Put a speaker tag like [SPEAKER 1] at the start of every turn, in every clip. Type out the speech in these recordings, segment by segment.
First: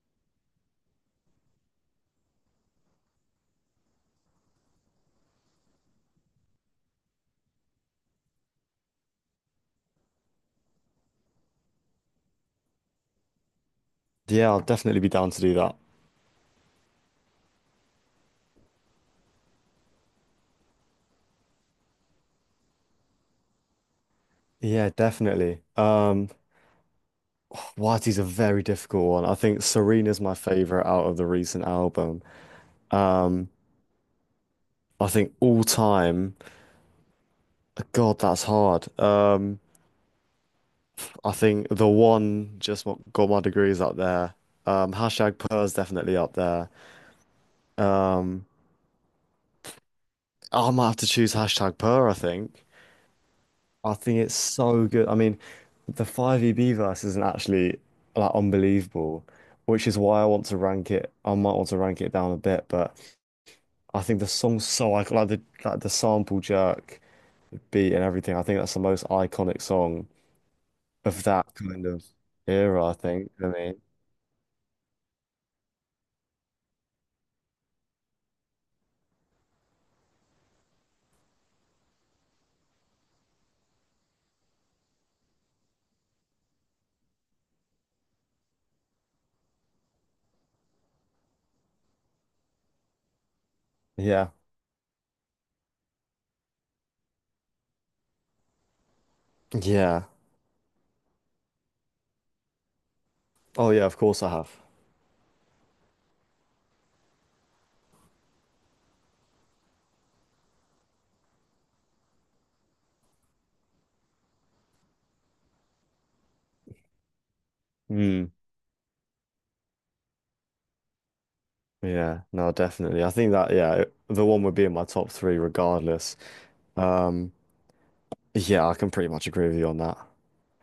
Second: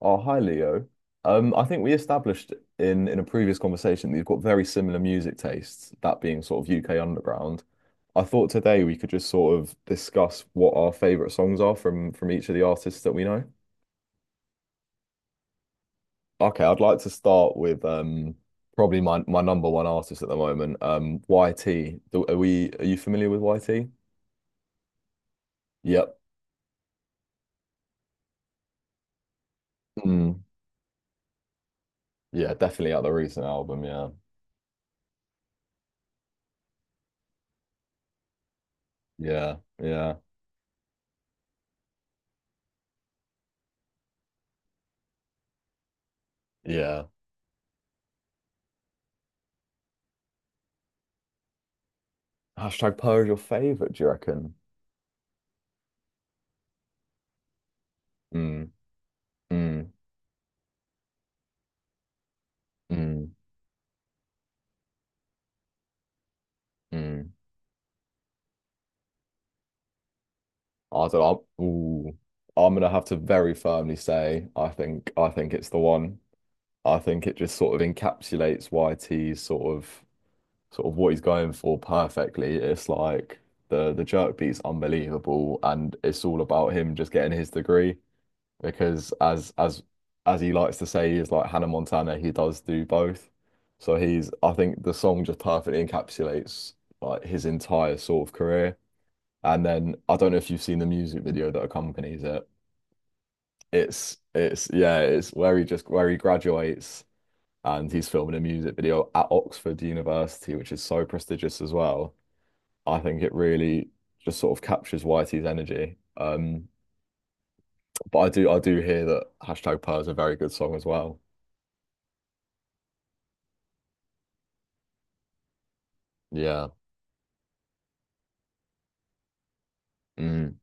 [SPEAKER 1] Oh, hi Leo. I think we established in a previous conversation that you've got very similar music tastes, that being sort of UK underground. I thought today we could just sort of discuss what our favorite songs are from each of the artists that we know.
[SPEAKER 2] Yeah, I'll definitely be down to do that.
[SPEAKER 1] Okay, I'd like to start with probably my number one artist at the moment, YT. Are you familiar with YT?
[SPEAKER 2] Yeah, definitely.
[SPEAKER 1] Yep.
[SPEAKER 2] Wadi's a very difficult one. I think Serena's my
[SPEAKER 1] Mm.
[SPEAKER 2] favorite out of the recent album.
[SPEAKER 1] Yeah, definitely at the recent
[SPEAKER 2] Um,
[SPEAKER 1] album. Yeah,
[SPEAKER 2] I think all time, God, that's hard.
[SPEAKER 1] yeah, yeah,
[SPEAKER 2] I think the one just what got my degree is up there. Hashtag Purr's definitely up there.
[SPEAKER 1] yeah.
[SPEAKER 2] Um, I might have to choose hashtag Purr, I think.
[SPEAKER 1] Hashtag Poe is your favorite,
[SPEAKER 2] I
[SPEAKER 1] do you
[SPEAKER 2] think it's
[SPEAKER 1] reckon?
[SPEAKER 2] so good. I mean, the 5EB verse isn't actually like
[SPEAKER 1] Hmm.
[SPEAKER 2] unbelievable, which
[SPEAKER 1] Mm,
[SPEAKER 2] is why I want to rank it. I might want to rank it down a bit, but
[SPEAKER 1] mm,
[SPEAKER 2] I think the song's so iconic, like the sample jerk
[SPEAKER 1] mm.
[SPEAKER 2] beat and everything. I think that's the most iconic song
[SPEAKER 1] I don't
[SPEAKER 2] of
[SPEAKER 1] know.
[SPEAKER 2] that kind of
[SPEAKER 1] Ooh, I'm
[SPEAKER 2] era,
[SPEAKER 1] gonna
[SPEAKER 2] I
[SPEAKER 1] have to
[SPEAKER 2] think. I
[SPEAKER 1] very
[SPEAKER 2] mean,
[SPEAKER 1] firmly say I think it's the one. I think it just sort of encapsulates YT's sort of what he's going for perfectly. It's like the jerk beat's unbelievable, and it's all about him just getting his degree because as as he likes to say, he's like Hannah Montana. He does do both. So he's
[SPEAKER 2] yeah.
[SPEAKER 1] I think the song just perfectly encapsulates like his entire sort of career. And then
[SPEAKER 2] Yeah.
[SPEAKER 1] I don't know if you've seen the music video that accompanies it.
[SPEAKER 2] Oh yeah, of
[SPEAKER 1] It's
[SPEAKER 2] course I have.
[SPEAKER 1] it's yeah, it's where he just where he graduates and he's filming a music video at Oxford University, which is so prestigious as well. I think it really just sort of captures Whitey's energy. But
[SPEAKER 2] Mm,
[SPEAKER 1] I do hear that hashtag Pearl is a very good song as well.
[SPEAKER 2] yeah, no, definitely. I think that yeah, the one would be in my top three regardless.
[SPEAKER 1] Yeah.
[SPEAKER 2] Um, yeah, I can pretty much agree with you on that.
[SPEAKER 1] Mm.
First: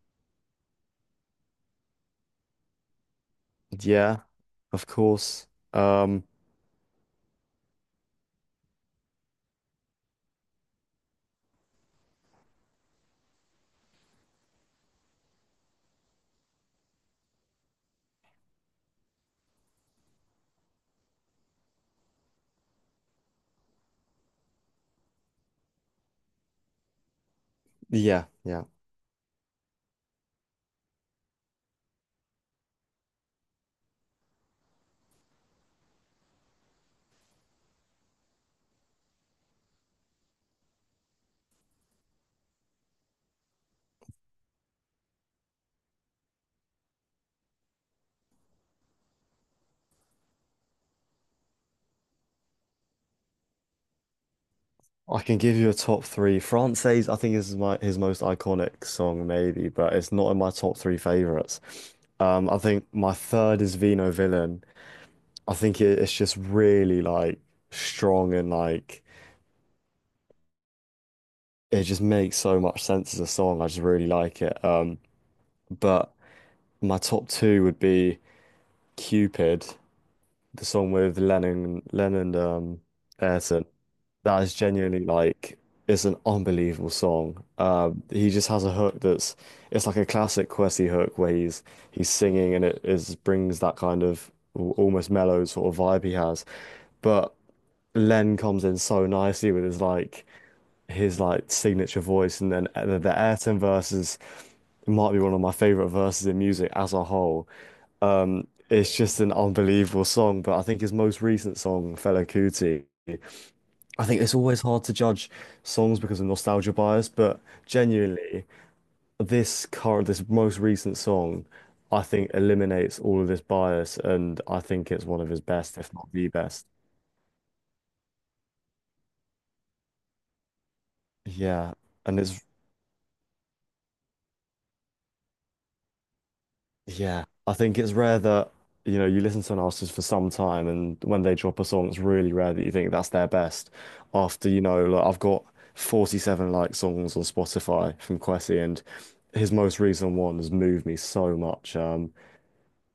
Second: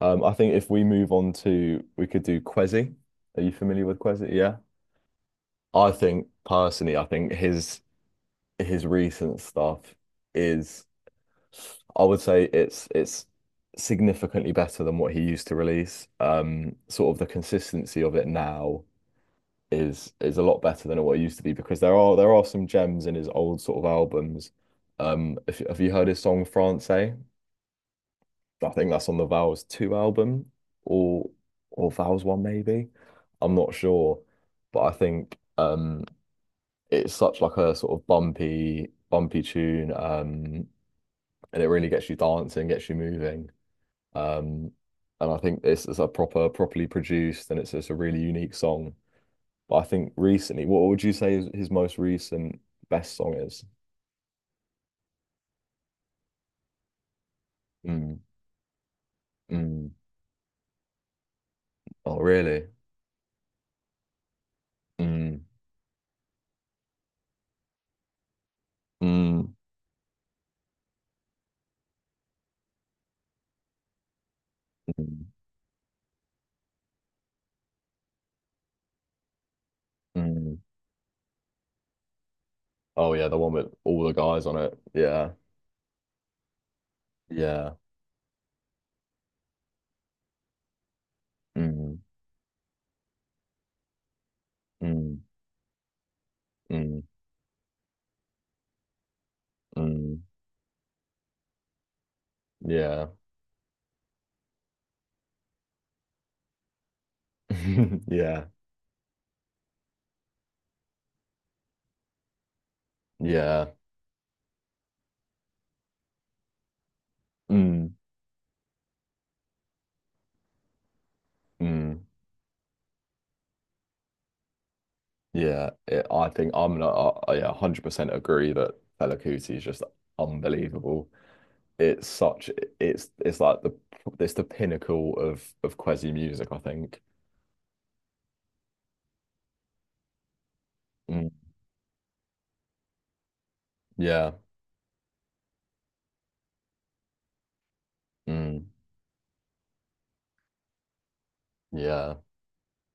[SPEAKER 1] I think if we move on to, we could do Kwezi. Are you familiar with
[SPEAKER 2] Yeah.
[SPEAKER 1] Kwezi? Yeah.
[SPEAKER 2] Of course.
[SPEAKER 1] I
[SPEAKER 2] Um,
[SPEAKER 1] think personally, I think his recent stuff is, I would say it's significantly better than what he used to release. Sort of the consistency of it now is a lot better than what it used to be, because there are some gems in his old sort of albums. If Have you heard his song Francais?
[SPEAKER 2] yeah, yeah.
[SPEAKER 1] I think that's on the Vows 2 album or or Vows 1 maybe. I'm not sure, but I think it's such like a sort of bumpy tune, and it really gets you dancing, gets you moving. Um, and I think this is a proper, properly produced, and it's just a really unique song. But I think recently, what would you say is his most recent best song is?
[SPEAKER 2] I can give you a top three. Frances, I think, is my his
[SPEAKER 1] Mm,
[SPEAKER 2] most iconic song, maybe,
[SPEAKER 1] mm.
[SPEAKER 2] but it's not in my top three favorites.
[SPEAKER 1] Oh,
[SPEAKER 2] I
[SPEAKER 1] really?
[SPEAKER 2] think my third is Vino Villain.
[SPEAKER 1] Mm,
[SPEAKER 2] I think it's just really like strong and like
[SPEAKER 1] mm,
[SPEAKER 2] it just makes so much sense as a song. I just really like it.
[SPEAKER 1] mm,
[SPEAKER 2] But my top two would be Cupid,
[SPEAKER 1] mm.
[SPEAKER 2] the song with Lennon,
[SPEAKER 1] Oh, yeah, the one
[SPEAKER 2] Ayrton.
[SPEAKER 1] with all the
[SPEAKER 2] That
[SPEAKER 1] guys
[SPEAKER 2] is
[SPEAKER 1] on it.
[SPEAKER 2] genuinely
[SPEAKER 1] Yeah,
[SPEAKER 2] like it's an unbelievable song.
[SPEAKER 1] yeah.
[SPEAKER 2] He just has a hook that's it's like a classic Kwesi hook where he's
[SPEAKER 1] Mm,
[SPEAKER 2] he's singing and it is brings that kind of almost
[SPEAKER 1] mm,
[SPEAKER 2] mellow sort of vibe he has.
[SPEAKER 1] mm,
[SPEAKER 2] But Len comes in so nicely with his
[SPEAKER 1] mm.
[SPEAKER 2] like his signature voice, and then the,
[SPEAKER 1] Yeah,
[SPEAKER 2] the Ayrton verses might be one of my favorite verses in music as a whole.
[SPEAKER 1] yeah,
[SPEAKER 2] It's just an unbelievable song. But I think his most recent song, Fela Kuti.
[SPEAKER 1] yeah.
[SPEAKER 2] I think it's always hard to judge songs because of nostalgia bias, but
[SPEAKER 1] Mm,
[SPEAKER 2] genuinely, this most recent song,
[SPEAKER 1] mm.
[SPEAKER 2] I think eliminates all of this bias, and I think it's one of his
[SPEAKER 1] Yeah,
[SPEAKER 2] best, if not the
[SPEAKER 1] I think
[SPEAKER 2] best.
[SPEAKER 1] I'm not, I- yeah, 100% agree that Fela Kuti is just unbelievable.
[SPEAKER 2] Yeah,
[SPEAKER 1] It's
[SPEAKER 2] and it's
[SPEAKER 1] such, it's like the it's the pinnacle of Kwezi music, I think.
[SPEAKER 2] yeah, I think it's rare that you know you listen to an artist for some time, and when
[SPEAKER 1] Mm,
[SPEAKER 2] they drop a song, it's really rare that you think that's their best.
[SPEAKER 1] yeah,
[SPEAKER 2] After you know, like I've got 47 like songs on Spotify from Kwesi,
[SPEAKER 1] mm,
[SPEAKER 2] and his most recent one has moved me so much.
[SPEAKER 1] yeah.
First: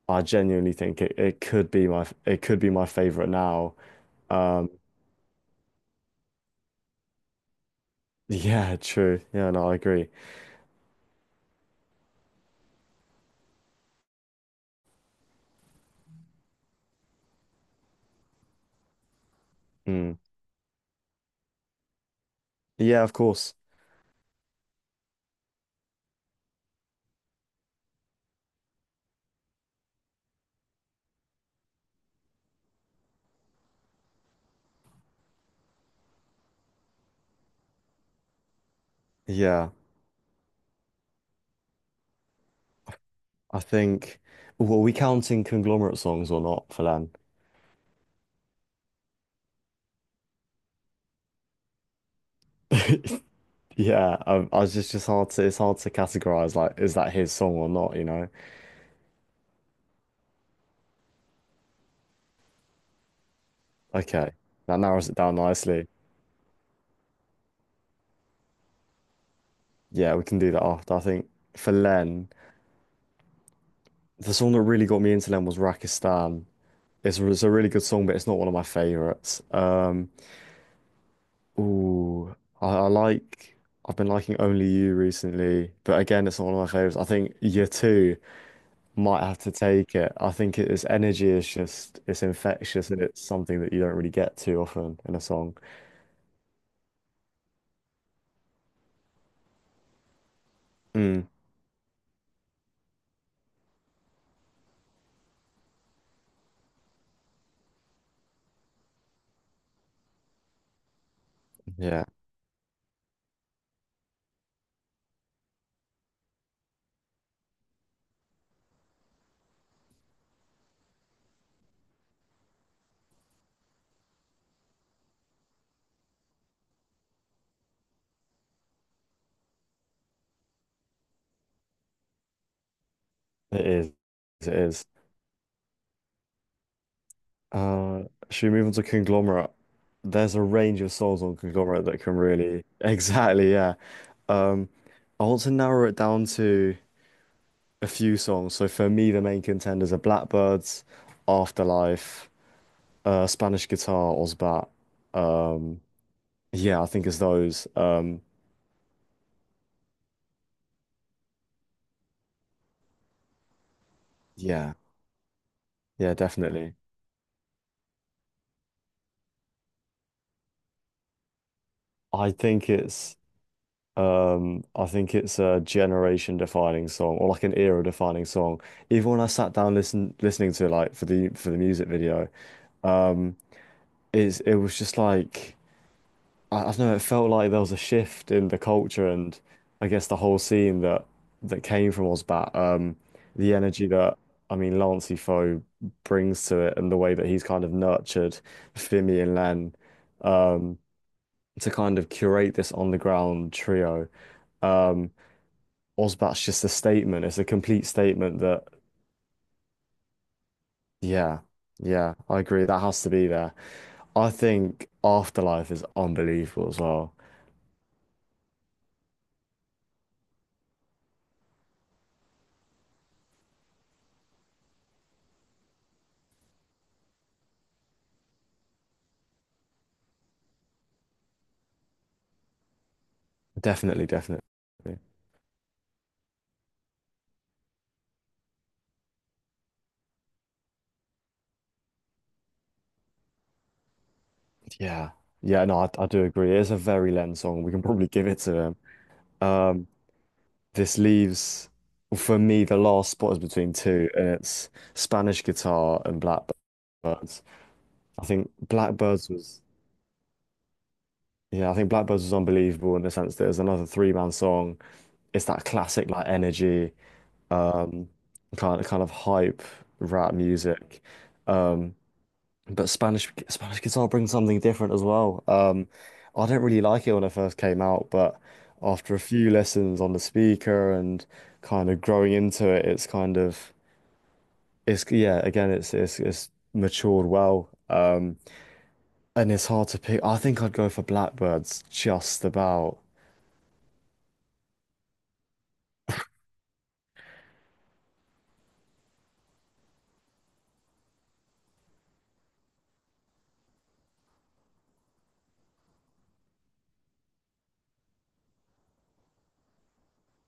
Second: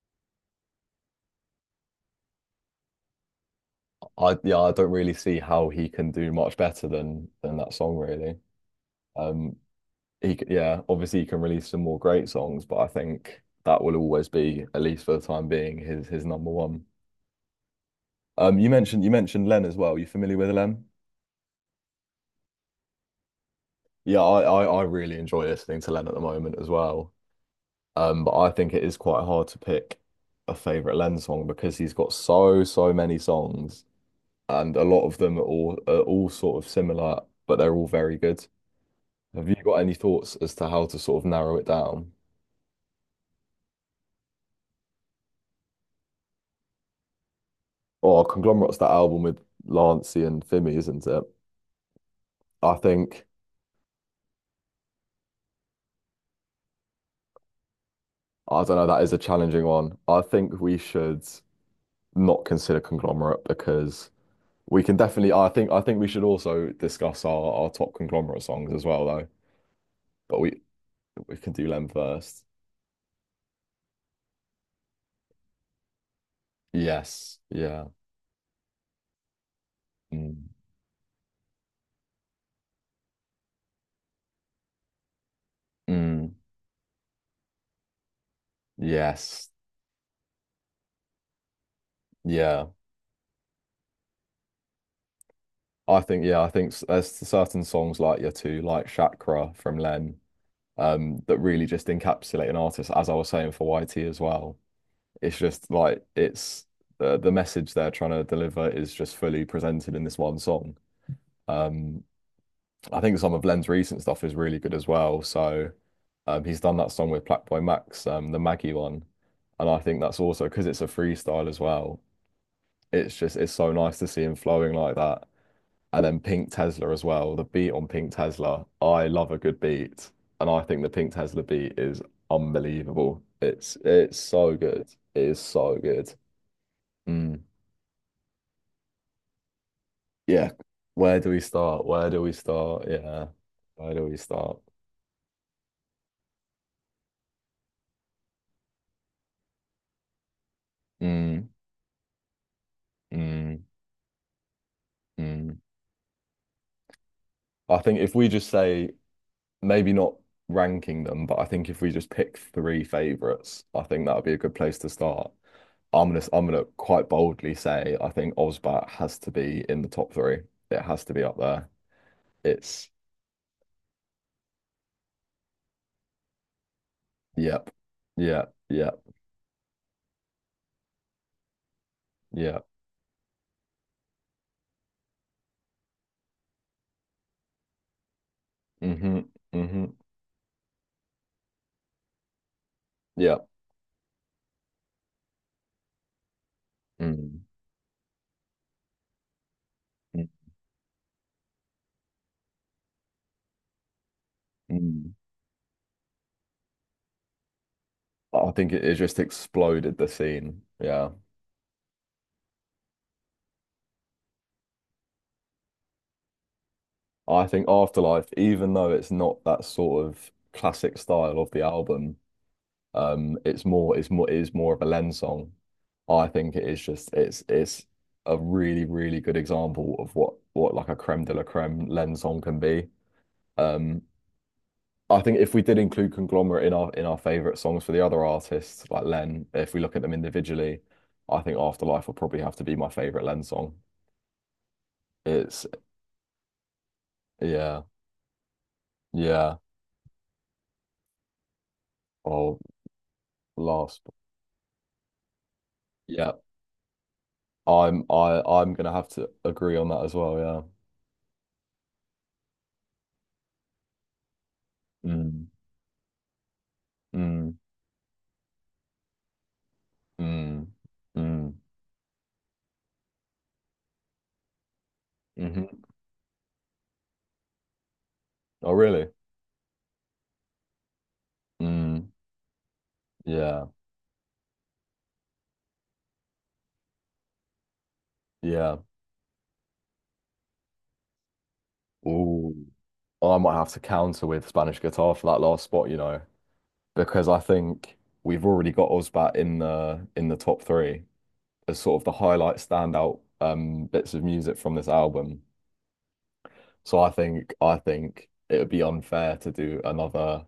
[SPEAKER 2] I genuinely think it could be my it could be my favorite now.
[SPEAKER 1] I Yeah,
[SPEAKER 2] Um,
[SPEAKER 1] I don't really see how he can do much better than that song, really.
[SPEAKER 2] yeah, true. Yeah,
[SPEAKER 1] Um,
[SPEAKER 2] no, I agree.
[SPEAKER 1] yeah, obviously he can release some more great songs, but I think that will always be, at least for the time being, his number one. You mentioned Len as well. You
[SPEAKER 2] Mm.
[SPEAKER 1] familiar with Len?
[SPEAKER 2] Yeah, of course.
[SPEAKER 1] Yeah, I really enjoy listening to Len at the moment as well. But I think it is quite hard to pick a favorite Len song, because he's got so, so many songs, and a lot of them are all sort of similar, but they're all very good. Have you
[SPEAKER 2] Yeah,
[SPEAKER 1] got any thoughts as to how to sort of narrow it down?
[SPEAKER 2] I think. Well, are we counting conglomerate songs or not, Phelan?
[SPEAKER 1] Or Conglomerate's that album with Lancey and Fimi, isn't it? I think
[SPEAKER 2] Yeah, I was just hard to it's hard to categorize. Like, is that his song or not? You know?
[SPEAKER 1] I don't know, that is a challenging one. I think we should not consider Conglomerate because,
[SPEAKER 2] Okay, that
[SPEAKER 1] we can
[SPEAKER 2] narrows it
[SPEAKER 1] definitely.
[SPEAKER 2] down
[SPEAKER 1] I
[SPEAKER 2] nicely.
[SPEAKER 1] think we should also discuss our top conglomerate songs as well, though.
[SPEAKER 2] Yeah, we
[SPEAKER 1] But
[SPEAKER 2] can do that after. I think
[SPEAKER 1] we can do
[SPEAKER 2] for
[SPEAKER 1] them
[SPEAKER 2] Len,
[SPEAKER 1] first.
[SPEAKER 2] the song that really got me into Len was Rakistan.
[SPEAKER 1] Yes.
[SPEAKER 2] It's a really good
[SPEAKER 1] Yeah.
[SPEAKER 2] song, but it's not one of my favorites.
[SPEAKER 1] Mm.
[SPEAKER 2] Ooh, I like. I've been liking Only You recently, but again,
[SPEAKER 1] Mm.
[SPEAKER 2] it's not one of my favorites. I think Year Two might have
[SPEAKER 1] Yes.
[SPEAKER 2] to take it. I think its energy is just it's
[SPEAKER 1] Yeah.
[SPEAKER 2] infectious and it's something that you don't really get too often in a song.
[SPEAKER 1] I think. Yeah. There's certain songs like your two, like Chakra from Len,
[SPEAKER 2] Mm,
[SPEAKER 1] that really just encapsulate an artist. As I was saying for YT as well, it's just like it's the message they're trying to deliver is just fully presented in this one song. Um,
[SPEAKER 2] yeah,
[SPEAKER 1] I think some of Len's recent stuff is really good as well. So he's done that song with Blackboy Max, the Maggie one, and I think that's also because it's a freestyle as well. It's so nice to see him flowing like that. And then Pink Tesla as well. The beat on Pink Tesla, I love a good beat, and I think the Pink Tesla beat is unbelievable.
[SPEAKER 2] it
[SPEAKER 1] It's
[SPEAKER 2] is.
[SPEAKER 1] it's
[SPEAKER 2] It
[SPEAKER 1] so
[SPEAKER 2] is.
[SPEAKER 1] good. It is so good. Mm.
[SPEAKER 2] Uh, should we move on to Conglomerate? There's a
[SPEAKER 1] Yeah.
[SPEAKER 2] range of
[SPEAKER 1] Where
[SPEAKER 2] songs
[SPEAKER 1] do
[SPEAKER 2] on
[SPEAKER 1] we start?
[SPEAKER 2] Conglomerate that
[SPEAKER 1] Where
[SPEAKER 2] can
[SPEAKER 1] do we
[SPEAKER 2] really
[SPEAKER 1] start? Yeah.
[SPEAKER 2] exactly yeah.
[SPEAKER 1] Where do we start?
[SPEAKER 2] Um, I want to narrow it down to a few songs. So for me, the main contenders are Blackbirds,
[SPEAKER 1] Mm,
[SPEAKER 2] Afterlife,
[SPEAKER 1] mm,
[SPEAKER 2] Spanish Guitar, Ozbat.
[SPEAKER 1] mm.
[SPEAKER 2] Um, yeah, I think it's those.
[SPEAKER 1] I think if we just say maybe not ranking them, but I think if we just pick three favorites, I think that would be a good
[SPEAKER 2] Yeah,
[SPEAKER 1] place to start.
[SPEAKER 2] yeah,
[SPEAKER 1] I'm gonna
[SPEAKER 2] definitely.
[SPEAKER 1] quite boldly say I think Osbat has to be in the top three. It has to be up there.
[SPEAKER 2] I think
[SPEAKER 1] It's
[SPEAKER 2] it's I think it's a generation defining song or like an
[SPEAKER 1] yep,
[SPEAKER 2] era defining
[SPEAKER 1] yep,
[SPEAKER 2] song.
[SPEAKER 1] yep,
[SPEAKER 2] Even when I sat down listening to it, like for the music video,
[SPEAKER 1] yep.
[SPEAKER 2] um, it was just like. I don't know, it felt like there was a shift in the culture
[SPEAKER 1] Mm-hmm.
[SPEAKER 2] and
[SPEAKER 1] Mm-hmm.
[SPEAKER 2] I guess the whole scene that came from Ozbat.
[SPEAKER 1] Yep.
[SPEAKER 2] The energy that I mean Lancey brings to it and the way that he's
[SPEAKER 1] Mm,
[SPEAKER 2] kind of nurtured Fimi and Len,
[SPEAKER 1] mm,
[SPEAKER 2] um, to kind of curate this on the ground trio. Um,
[SPEAKER 1] mm.
[SPEAKER 2] Ozbat's just a statement. It's a complete statement
[SPEAKER 1] I
[SPEAKER 2] that
[SPEAKER 1] think it just exploded the scene. Yeah.
[SPEAKER 2] yeah, yeah, I agree. That has to be there. I think Afterlife is unbelievable as well.
[SPEAKER 1] I think Afterlife, even though it's not that sort of classic style of the album, it is more of a Len song. I think it is just, it's a really, really good example of what, like a creme de la creme Len song can be. Um,
[SPEAKER 2] Definitely, definitely.
[SPEAKER 1] I think if we did include Conglomerate in our favorite songs for the other artists, like Len, if we look at them individually, I think Afterlife will probably have to be my favorite Len song.
[SPEAKER 2] Yeah,
[SPEAKER 1] It's
[SPEAKER 2] yeah, no, I do agree. It is a very Len song. We
[SPEAKER 1] yeah,
[SPEAKER 2] can probably give it to him.
[SPEAKER 1] yeah.
[SPEAKER 2] Um, this leaves, for
[SPEAKER 1] Oh,
[SPEAKER 2] me, the last spot is between
[SPEAKER 1] last,
[SPEAKER 2] two, and it's Spanish guitar and
[SPEAKER 1] yeah.
[SPEAKER 2] Blackbirds. I think
[SPEAKER 1] I'm gonna have
[SPEAKER 2] Blackbirds
[SPEAKER 1] to
[SPEAKER 2] was,
[SPEAKER 1] agree on that as well. Yeah.
[SPEAKER 2] yeah, I think Blackbirds was unbelievable in the sense that it was another three-man song. It's
[SPEAKER 1] Mm,
[SPEAKER 2] that classic like energy,
[SPEAKER 1] mm.
[SPEAKER 2] um, kind of hype rap
[SPEAKER 1] Mm,
[SPEAKER 2] music.
[SPEAKER 1] mm,
[SPEAKER 2] Um, But Spanish guitar brings something different as well.
[SPEAKER 1] hmm
[SPEAKER 2] I didn't really like it when it first came out, but
[SPEAKER 1] Oh, really?
[SPEAKER 2] after a few lessons on the speaker and kind of
[SPEAKER 1] Mm,
[SPEAKER 2] growing into it, it's kind
[SPEAKER 1] yeah,
[SPEAKER 2] of it's yeah, again, it's it's matured well.
[SPEAKER 1] yeah.
[SPEAKER 2] And it's hard to pick. I think I'd go for Blackbirds just
[SPEAKER 1] Ooh.
[SPEAKER 2] about.
[SPEAKER 1] Oh, I might have to counter with Spanish guitar for that last spot, you know, because I think we've already got Ozbat in the top three as sort of the highlight standout bits of music from this album. So I think it would be unfair to do another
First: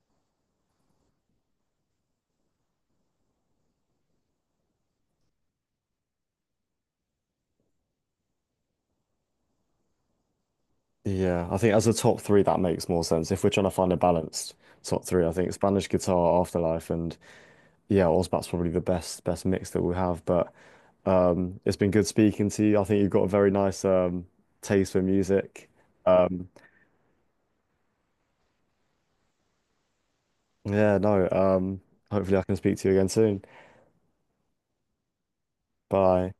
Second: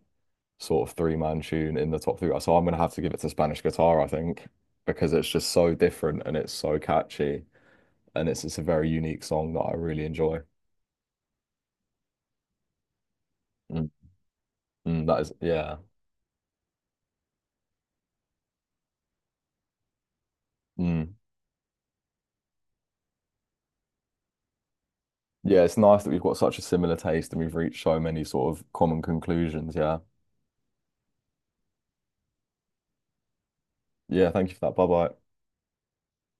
[SPEAKER 1] sort of three-man tune in the top three. So I'm gonna have to give it to Spanish guitar, I think, because it's just so different and it's so catchy. And it's a very unique song that I really enjoy.
[SPEAKER 2] Yeah, I think as a top three, that makes more sense. If we're trying to
[SPEAKER 1] Mm,
[SPEAKER 2] find a balanced top
[SPEAKER 1] That
[SPEAKER 2] three, I
[SPEAKER 1] is,
[SPEAKER 2] think
[SPEAKER 1] yeah.
[SPEAKER 2] Spanish guitar, Afterlife, and yeah, Ozbat's probably the best mix that we have. But
[SPEAKER 1] Mm.
[SPEAKER 2] it's been good speaking to you. I think you've got a very nice taste for
[SPEAKER 1] Yeah,
[SPEAKER 2] music.
[SPEAKER 1] it's nice that we've got
[SPEAKER 2] Um,
[SPEAKER 1] such a similar taste and we've reached so many sort of common conclusions. Yeah.
[SPEAKER 2] yeah, no. Hopefully, I can speak to you again soon.
[SPEAKER 1] Yeah, thank you for that. Bye bye.
[SPEAKER 2] Bye.